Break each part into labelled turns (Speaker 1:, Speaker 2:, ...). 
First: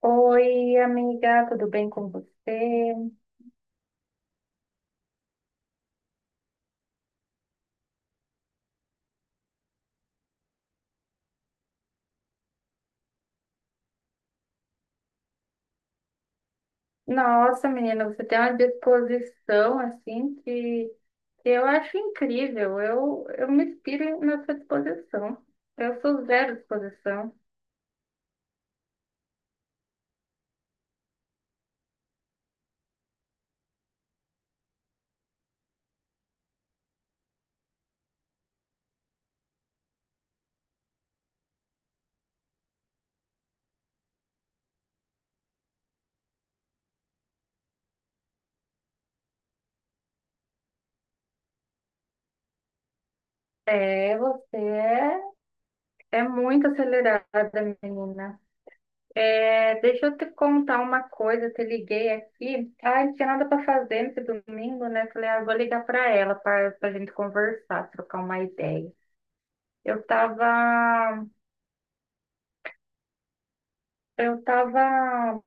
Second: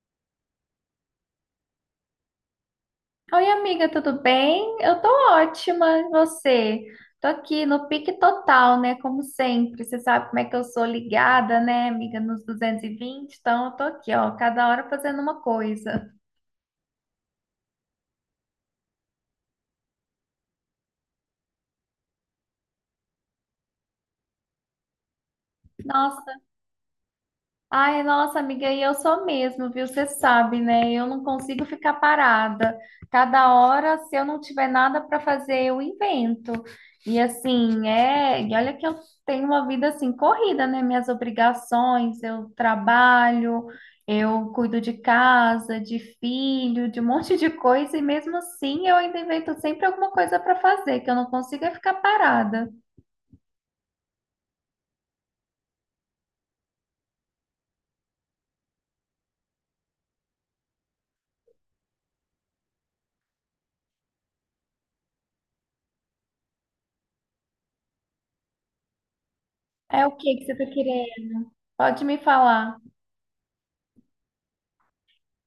Speaker 1: Oi, amiga, tudo bem com você?
Speaker 2: Oi, amiga, tudo bem? Eu tô ótima, e você? Tô aqui no pique total, né? Como sempre, você sabe como é que eu sou ligada, né, amiga, nos 220, então eu tô aqui, ó, cada hora fazendo uma coisa.
Speaker 1: Nossa, menina, você tem uma disposição assim que eu acho incrível. Eu me inspiro na sua disposição. Eu sou
Speaker 2: Nossa,
Speaker 1: zero disposição.
Speaker 2: ai, nossa amiga, e eu sou mesmo, viu? Você sabe, né? Eu não consigo ficar parada. Cada hora, se eu não tiver nada para fazer, eu invento. E assim, é, e olha que eu tenho uma vida assim corrida, né? Minhas obrigações, eu trabalho, eu cuido de casa, de filho, de um monte de coisa, e mesmo assim eu ainda invento sempre alguma coisa para fazer, que eu não consigo é ficar parada.
Speaker 1: Você é muito acelerada, menina. É, deixa eu te contar uma coisa, eu te liguei aqui. Ah, não tinha nada para fazer nesse domingo, né? Falei, ah, vou ligar para ela para a gente conversar, trocar uma ideia. Eu
Speaker 2: É o que que você tá
Speaker 1: tava
Speaker 2: querendo? Pode me falar.
Speaker 1: Eu estava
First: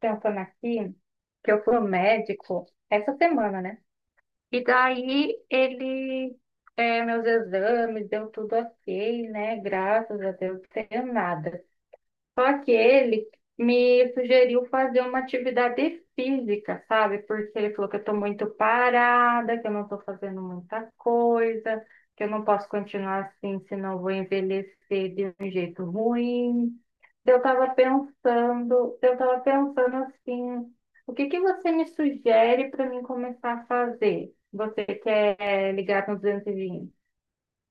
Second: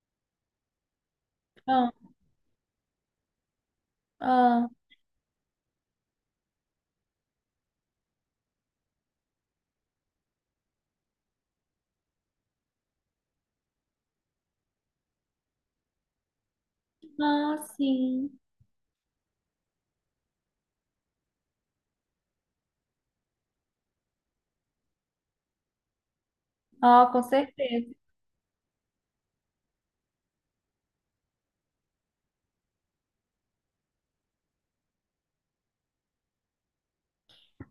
Speaker 1: pensando aqui que eu fui ao
Speaker 2: Ah,
Speaker 1: médico essa semana, né? E
Speaker 2: ah.
Speaker 1: daí ele, é, meus exames, deu tudo ok, né? Graças a Deus, não tenho nada. Só que ele me sugeriu fazer uma atividade física, sabe? Porque
Speaker 2: Ah,
Speaker 1: ele falou que eu estou
Speaker 2: sim.
Speaker 1: muito parada, que eu não estou fazendo muita coisa, que eu não posso continuar assim, senão eu vou envelhecer de um jeito ruim.
Speaker 2: Ah, com
Speaker 1: Eu estava
Speaker 2: certeza.
Speaker 1: pensando, eu estava pensando assim, o que que você me sugere para mim começar a fazer? Você quer ligar no 220?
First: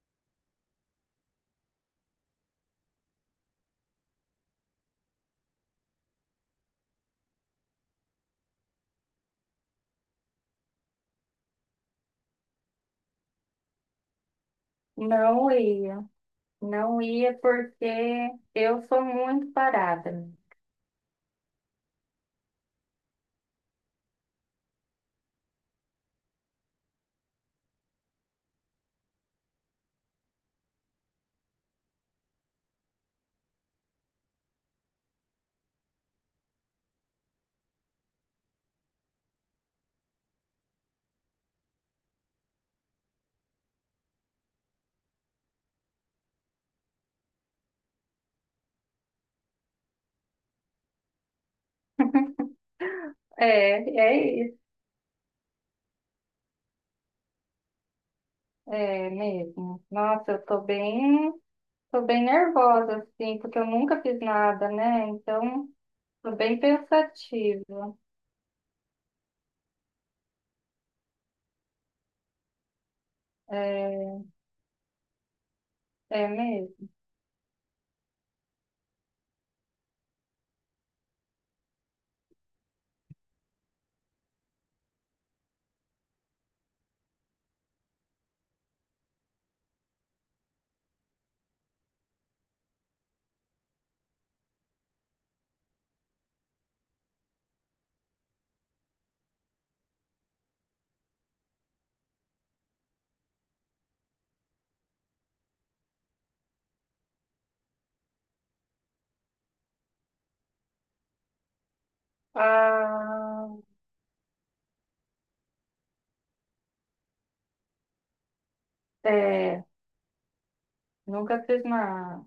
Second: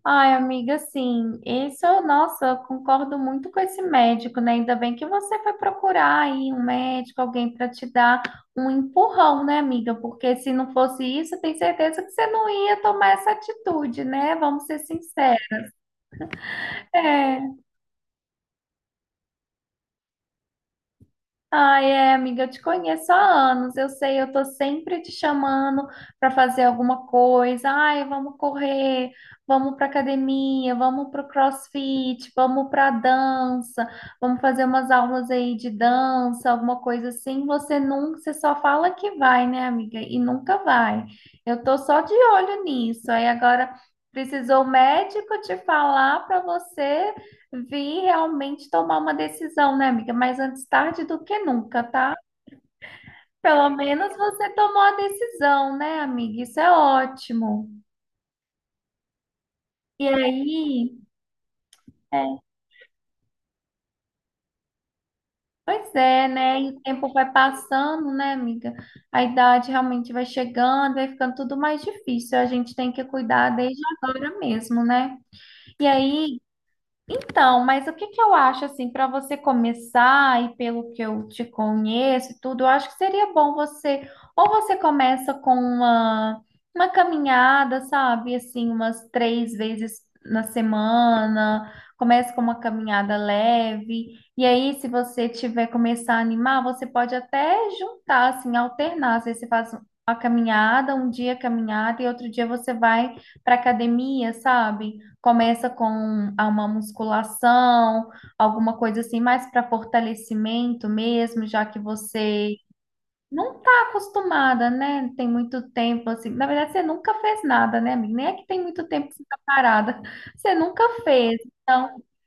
Speaker 2: Ai, amiga, sim. Isso, nossa, eu concordo muito com esse médico, né? Ainda bem que você foi procurar aí um médico, alguém para te dar um empurrão, né, amiga? Porque se não fosse isso, eu tenho certeza que você não ia tomar essa atitude, né? Vamos ser sinceros.
Speaker 1: Não ia, não ia
Speaker 2: É.
Speaker 1: porque eu sou muito parada.
Speaker 2: Ai, é, amiga, eu te conheço há anos, eu sei, eu tô sempre te chamando para fazer alguma coisa. Ai, vamos correr, vamos pra academia, vamos pro CrossFit, vamos pra dança, vamos fazer umas aulas aí de dança, alguma coisa assim. Você nunca, você só fala que vai, né, amiga? E nunca vai. Eu tô só de olho nisso. Aí agora precisou o médico te falar para você vi realmente tomar uma decisão, né, amiga? Mas antes tarde do que nunca, tá? Pelo
Speaker 1: É,
Speaker 2: menos
Speaker 1: é
Speaker 2: você
Speaker 1: isso,
Speaker 2: tomou a decisão, né, amiga? Isso é ótimo.
Speaker 1: é mesmo.
Speaker 2: E
Speaker 1: Nossa, eu tô
Speaker 2: aí,
Speaker 1: bem, tô bem
Speaker 2: é,
Speaker 1: nervosa, assim, porque eu nunca fiz nada, né? Então,
Speaker 2: pois é,
Speaker 1: tô bem
Speaker 2: né? E o tempo vai
Speaker 1: pensativa.
Speaker 2: passando, né, amiga? A idade realmente vai chegando, vai ficando tudo mais difícil. A gente tem que cuidar desde
Speaker 1: É,
Speaker 2: agora mesmo, né? E
Speaker 1: é
Speaker 2: aí,
Speaker 1: mesmo.
Speaker 2: então, mas o que que eu acho assim para você começar e pelo que eu te conheço e tudo, eu acho que seria bom você ou você começa com uma caminhada, sabe, assim, umas três vezes na semana, começa com uma caminhada leve e aí se você tiver começar a animar, você pode até juntar assim, alternar, às vezes você faz uma caminhada, um dia caminhada e outro dia você vai para academia, sabe? Começa com a uma musculação, alguma coisa assim, mais para fortalecimento mesmo, já que você
Speaker 1: Ah,
Speaker 2: não está acostumada, né? Tem muito tempo assim. Na verdade, você nunca fez nada, né, amiga? Nem é que tem muito tempo que você está
Speaker 1: é,
Speaker 2: parada. Você nunca fez.
Speaker 1: nunca fiz
Speaker 2: Então,
Speaker 1: nada.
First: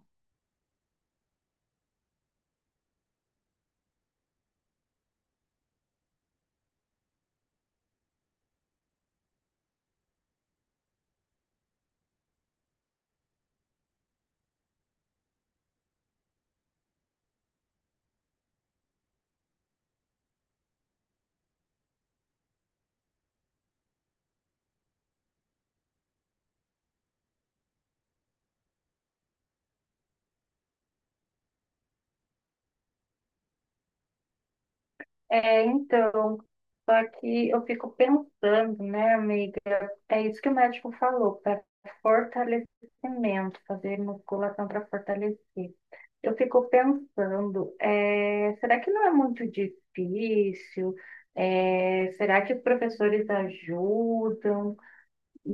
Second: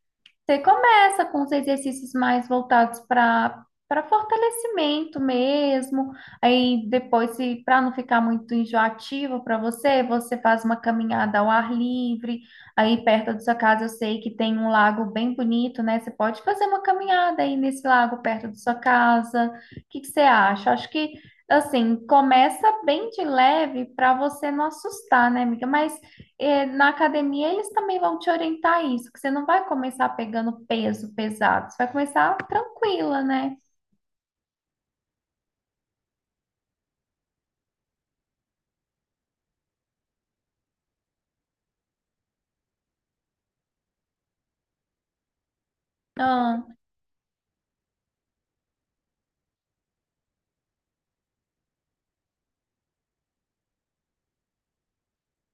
Speaker 2: você começa com os exercícios mais voltados para fortalecimento mesmo. Aí depois, se para não ficar muito enjoativo para você, você faz uma caminhada ao ar livre. Aí perto da sua casa, eu sei que tem um lago bem bonito, né? Você pode fazer uma caminhada aí nesse lago perto da sua casa. O que que você acha? Acho que assim, começa bem de leve para você não assustar, né, amiga? Mas é, na academia eles também vão te orientar a isso, que você não vai começar pegando peso pesado, você vai começar tranquila, né?
Speaker 1: É, então, só que eu fico pensando, né, amiga? É isso que o médico falou, para fortalecimento, fazer musculação para fortalecer. Eu
Speaker 2: Ah,
Speaker 1: fico pensando, será que não é muito difícil? Será que professores ajudam?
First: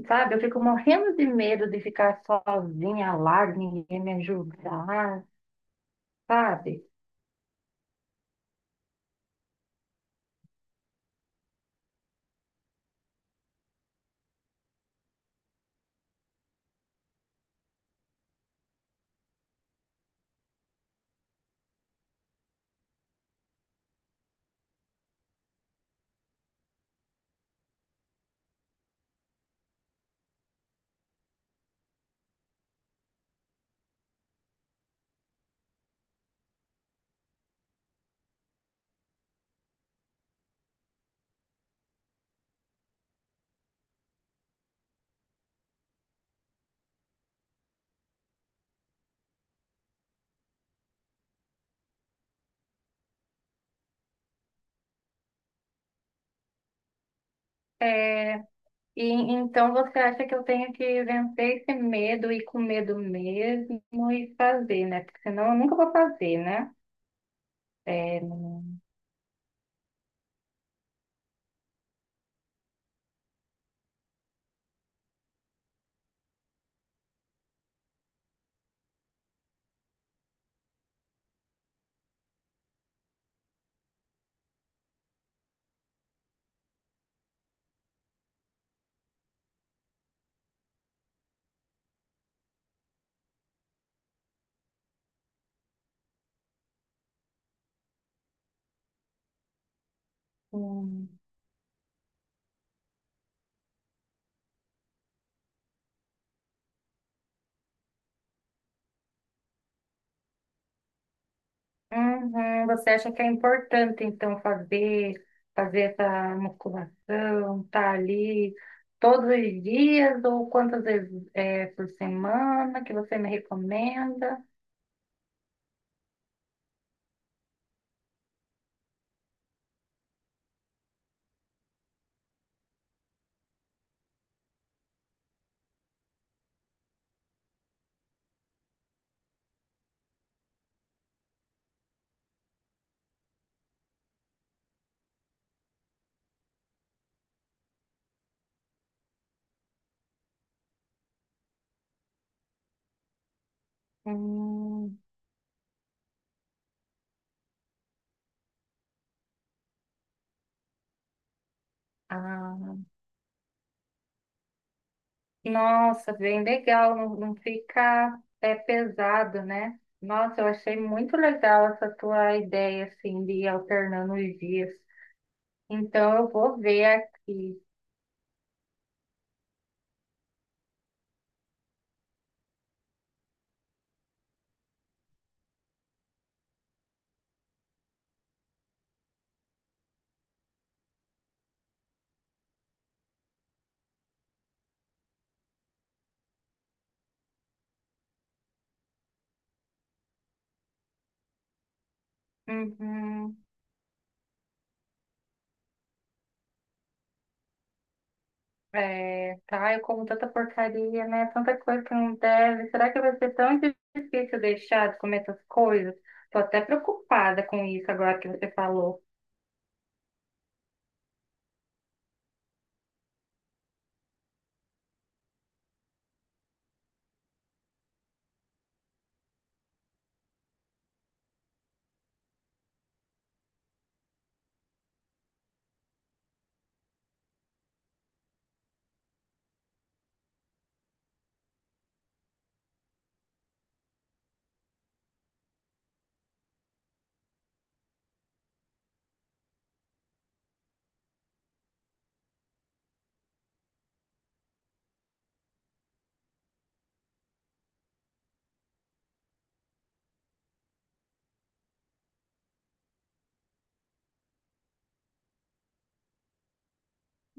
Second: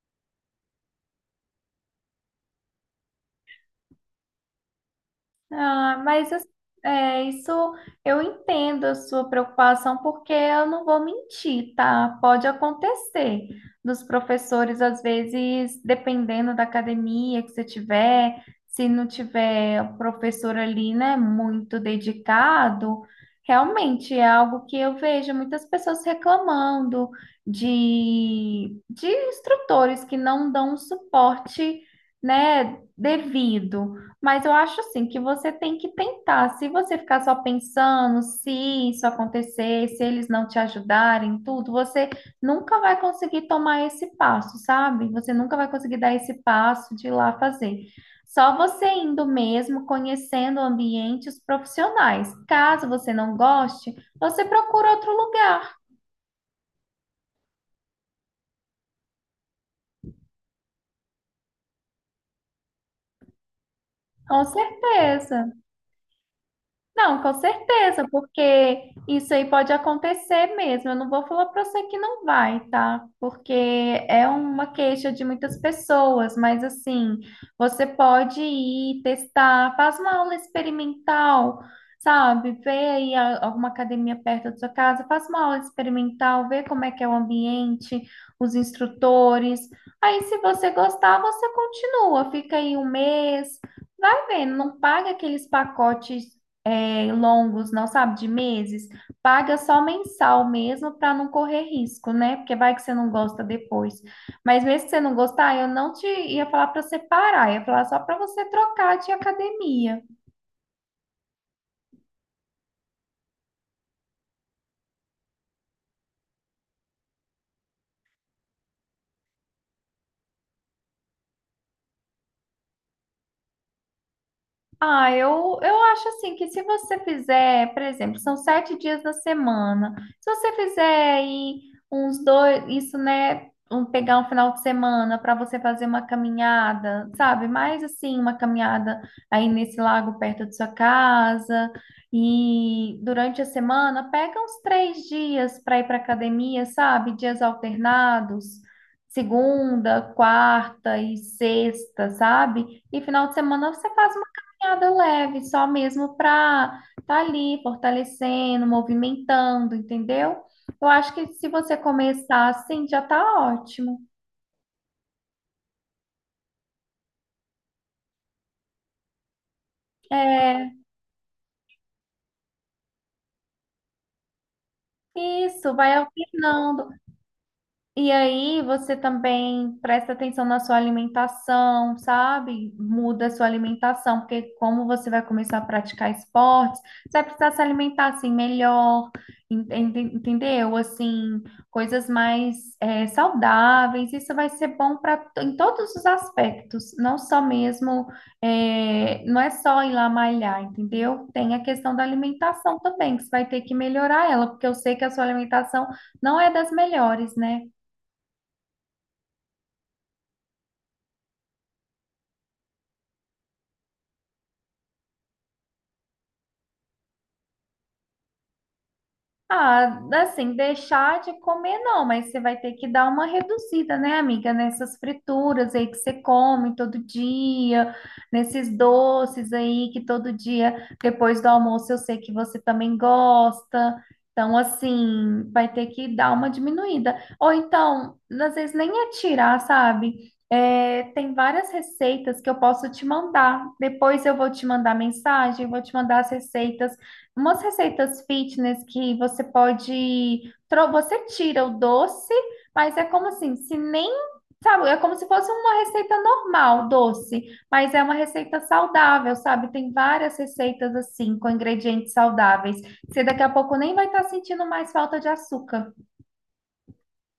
Speaker 1: Sabe, eu fico morrendo de medo de ficar sozinha lá, ninguém me ajudar,
Speaker 2: ah, mas assim,
Speaker 1: sabe?
Speaker 2: é, isso eu entendo a sua preocupação, porque eu não vou mentir, tá? Pode acontecer dos professores, às vezes, dependendo da academia que você tiver, se não tiver o professor ali, né, muito dedicado, realmente é algo que eu vejo muitas pessoas reclamando de instrutores que não dão um suporte, né, devido. Mas eu acho assim que você tem que tentar. Se você ficar só pensando, se isso acontecer, se eles não te ajudarem, tudo, você nunca vai conseguir tomar esse passo, sabe? Você nunca vai conseguir dar esse passo de ir lá fazer. Só você indo mesmo, conhecendo o ambiente, os profissionais. Caso você não goste, você procura outro lugar,
Speaker 1: Eh, e então você acha que eu tenho que vencer esse medo e com medo mesmo e
Speaker 2: com
Speaker 1: fazer, né? Porque senão
Speaker 2: certeza.
Speaker 1: eu nunca vou fazer, né?
Speaker 2: Não, com certeza,
Speaker 1: É.
Speaker 2: porque isso aí pode acontecer mesmo. Eu não vou falar para você que não vai, tá? Porque é uma queixa de muitas pessoas, mas assim, você pode ir testar, faz uma aula experimental, sabe? Vê aí alguma academia perto da sua casa, faz uma aula experimental, vê como é que é o ambiente, os instrutores. Aí, se você gostar, você continua, fica aí um mês. Vai vendo, não paga aqueles pacotes é, longos, não sabe, de meses, paga só mensal mesmo
Speaker 1: Não.
Speaker 2: para não correr risco, né? Porque vai que você não gosta depois. Mas mesmo que você não gostar, eu não te ia falar para você parar, ia falar só para você trocar de academia.
Speaker 1: Uhum. Você acha que é importante, então, fazer essa musculação, tá ali todos os dias ou quantas vezes é, por semana que você me recomenda?
Speaker 2: Eu acho assim que se você fizer, por exemplo, são sete dias da semana. Se você fizer aí uns dois, isso, né? Um, pegar um final de semana para você fazer uma caminhada, sabe? Mais assim, uma caminhada aí nesse lago perto de sua casa. E durante a semana, pega uns três dias para ir para academia, sabe? Dias alternados. Segunda, quarta e sexta, sabe? E final de semana você faz caminhada
Speaker 1: Hum,
Speaker 2: leve, só mesmo para tá ali fortalecendo, movimentando, entendeu? Eu acho que se você começar assim,
Speaker 1: ah,
Speaker 2: já tá ótimo.
Speaker 1: nossa, bem legal, não, não fica é, pesado, né? Nossa, eu
Speaker 2: É,
Speaker 1: achei muito legal essa tua ideia, assim, de ir alternando os dias.
Speaker 2: isso, vai
Speaker 1: Então, eu vou ver
Speaker 2: alternando.
Speaker 1: aqui.
Speaker 2: E aí você também presta atenção na sua alimentação, sabe? Muda a sua alimentação, porque como você vai começar a praticar esportes, você vai precisar se alimentar assim melhor, entendeu? Assim, coisas mais saudáveis. Isso vai ser bom para em todos os aspectos, não só mesmo, não é só ir lá malhar, entendeu? Tem a questão da alimentação também, que você
Speaker 1: Uhum.
Speaker 2: vai ter que melhorar ela, porque eu sei que a sua alimentação não é das melhores, né?
Speaker 1: É, tá, eu como tanta porcaria, né? Tanta coisa que não deve. Será que vai ser tão difícil deixar de comer essas coisas? Tô até preocupada com isso agora que você falou.
Speaker 2: Ah, assim, deixar de comer não, mas você vai ter que dar uma reduzida, né, amiga? Nessas frituras aí que você come todo dia, nesses doces aí que todo dia, depois do almoço, eu sei que você também gosta. Então, assim, vai ter que dar uma diminuída. Ou então, às vezes nem é tirar, sabe? É, tem várias receitas que eu posso te mandar. Depois eu vou te mandar mensagem, vou te mandar as receitas umas receitas fitness que você pode, você tira o doce, mas é como assim, se nem, sabe, é como se fosse uma receita normal, doce, mas é uma receita saudável, sabe? Tem várias receitas assim, com ingredientes saudáveis. Você daqui a pouco nem vai estar sentindo mais falta de açúcar.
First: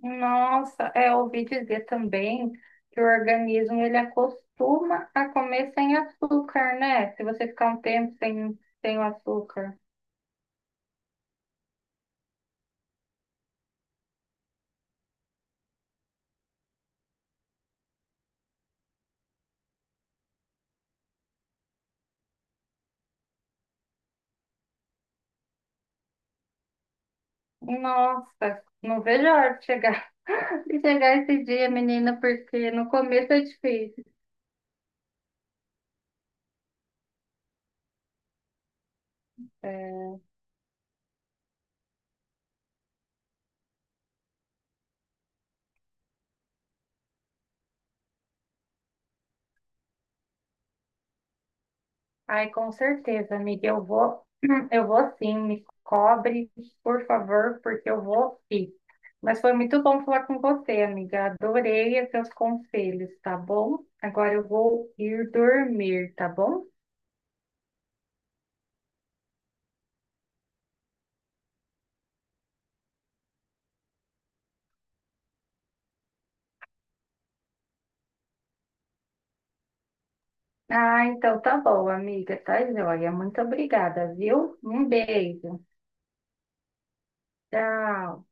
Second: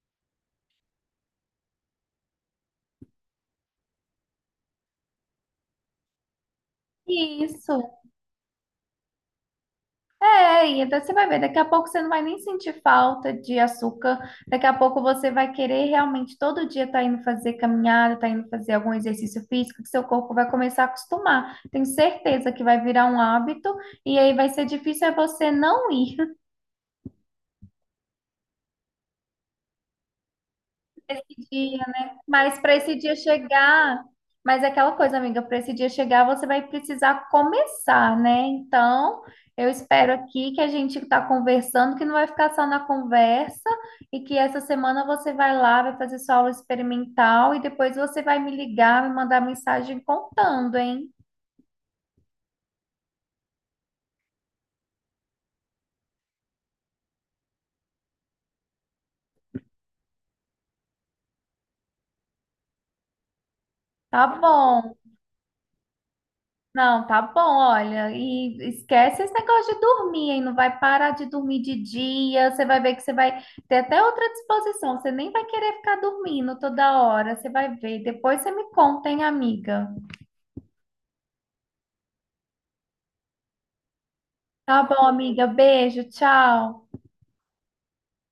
Speaker 1: Nossa, é, eu ouvi dizer também que o organismo ele acostuma a comer sem açúcar, né? Se você ficar
Speaker 2: Isso.
Speaker 1: um tempo sem o açúcar.
Speaker 2: É, e então você vai ver, daqui a pouco você não vai nem sentir falta de açúcar, daqui a pouco você vai querer realmente todo dia estar indo fazer caminhada, tá indo fazer algum exercício físico, que seu corpo vai começar a acostumar. Tenho certeza que vai virar um hábito, e aí vai ser difícil é você não ir.
Speaker 1: Nossa, não vejo a hora de chegar, de chegar esse dia,
Speaker 2: Dia, né?
Speaker 1: menina,
Speaker 2: Mas
Speaker 1: porque
Speaker 2: para
Speaker 1: no
Speaker 2: esse dia
Speaker 1: começo é
Speaker 2: chegar,
Speaker 1: difícil.
Speaker 2: mas é aquela coisa, amiga, para esse dia chegar, você vai precisar começar, né? Então, eu
Speaker 1: É.
Speaker 2: espero aqui que a gente está conversando, que não vai ficar só na conversa, e que essa semana você vai lá, vai fazer sua aula experimental, e depois você vai me ligar, me mandar mensagem contando, hein?
Speaker 1: Ai, com certeza, amiga. Eu vou, eu vou sim. Me cobre, por favor, porque eu vou sim. Mas foi muito bom falar com você, amiga. Adorei os seus conselhos, tá bom?
Speaker 2: Tá
Speaker 1: Agora eu vou
Speaker 2: bom.
Speaker 1: ir dormir, tá bom?
Speaker 2: Não, tá bom, olha, e esquece esse negócio de dormir, hein? Não vai parar de dormir de dia, você vai ver que você vai ter até outra disposição, você nem vai querer ficar dormindo toda hora, você vai ver. Depois você me conta, hein, amiga?
Speaker 1: Ah, então tá bom, amiga. Tá joia. Muito obrigada, viu?
Speaker 2: Tá
Speaker 1: Um
Speaker 2: bom, amiga,
Speaker 1: beijo.
Speaker 2: beijo, tchau.
Speaker 1: Tchau.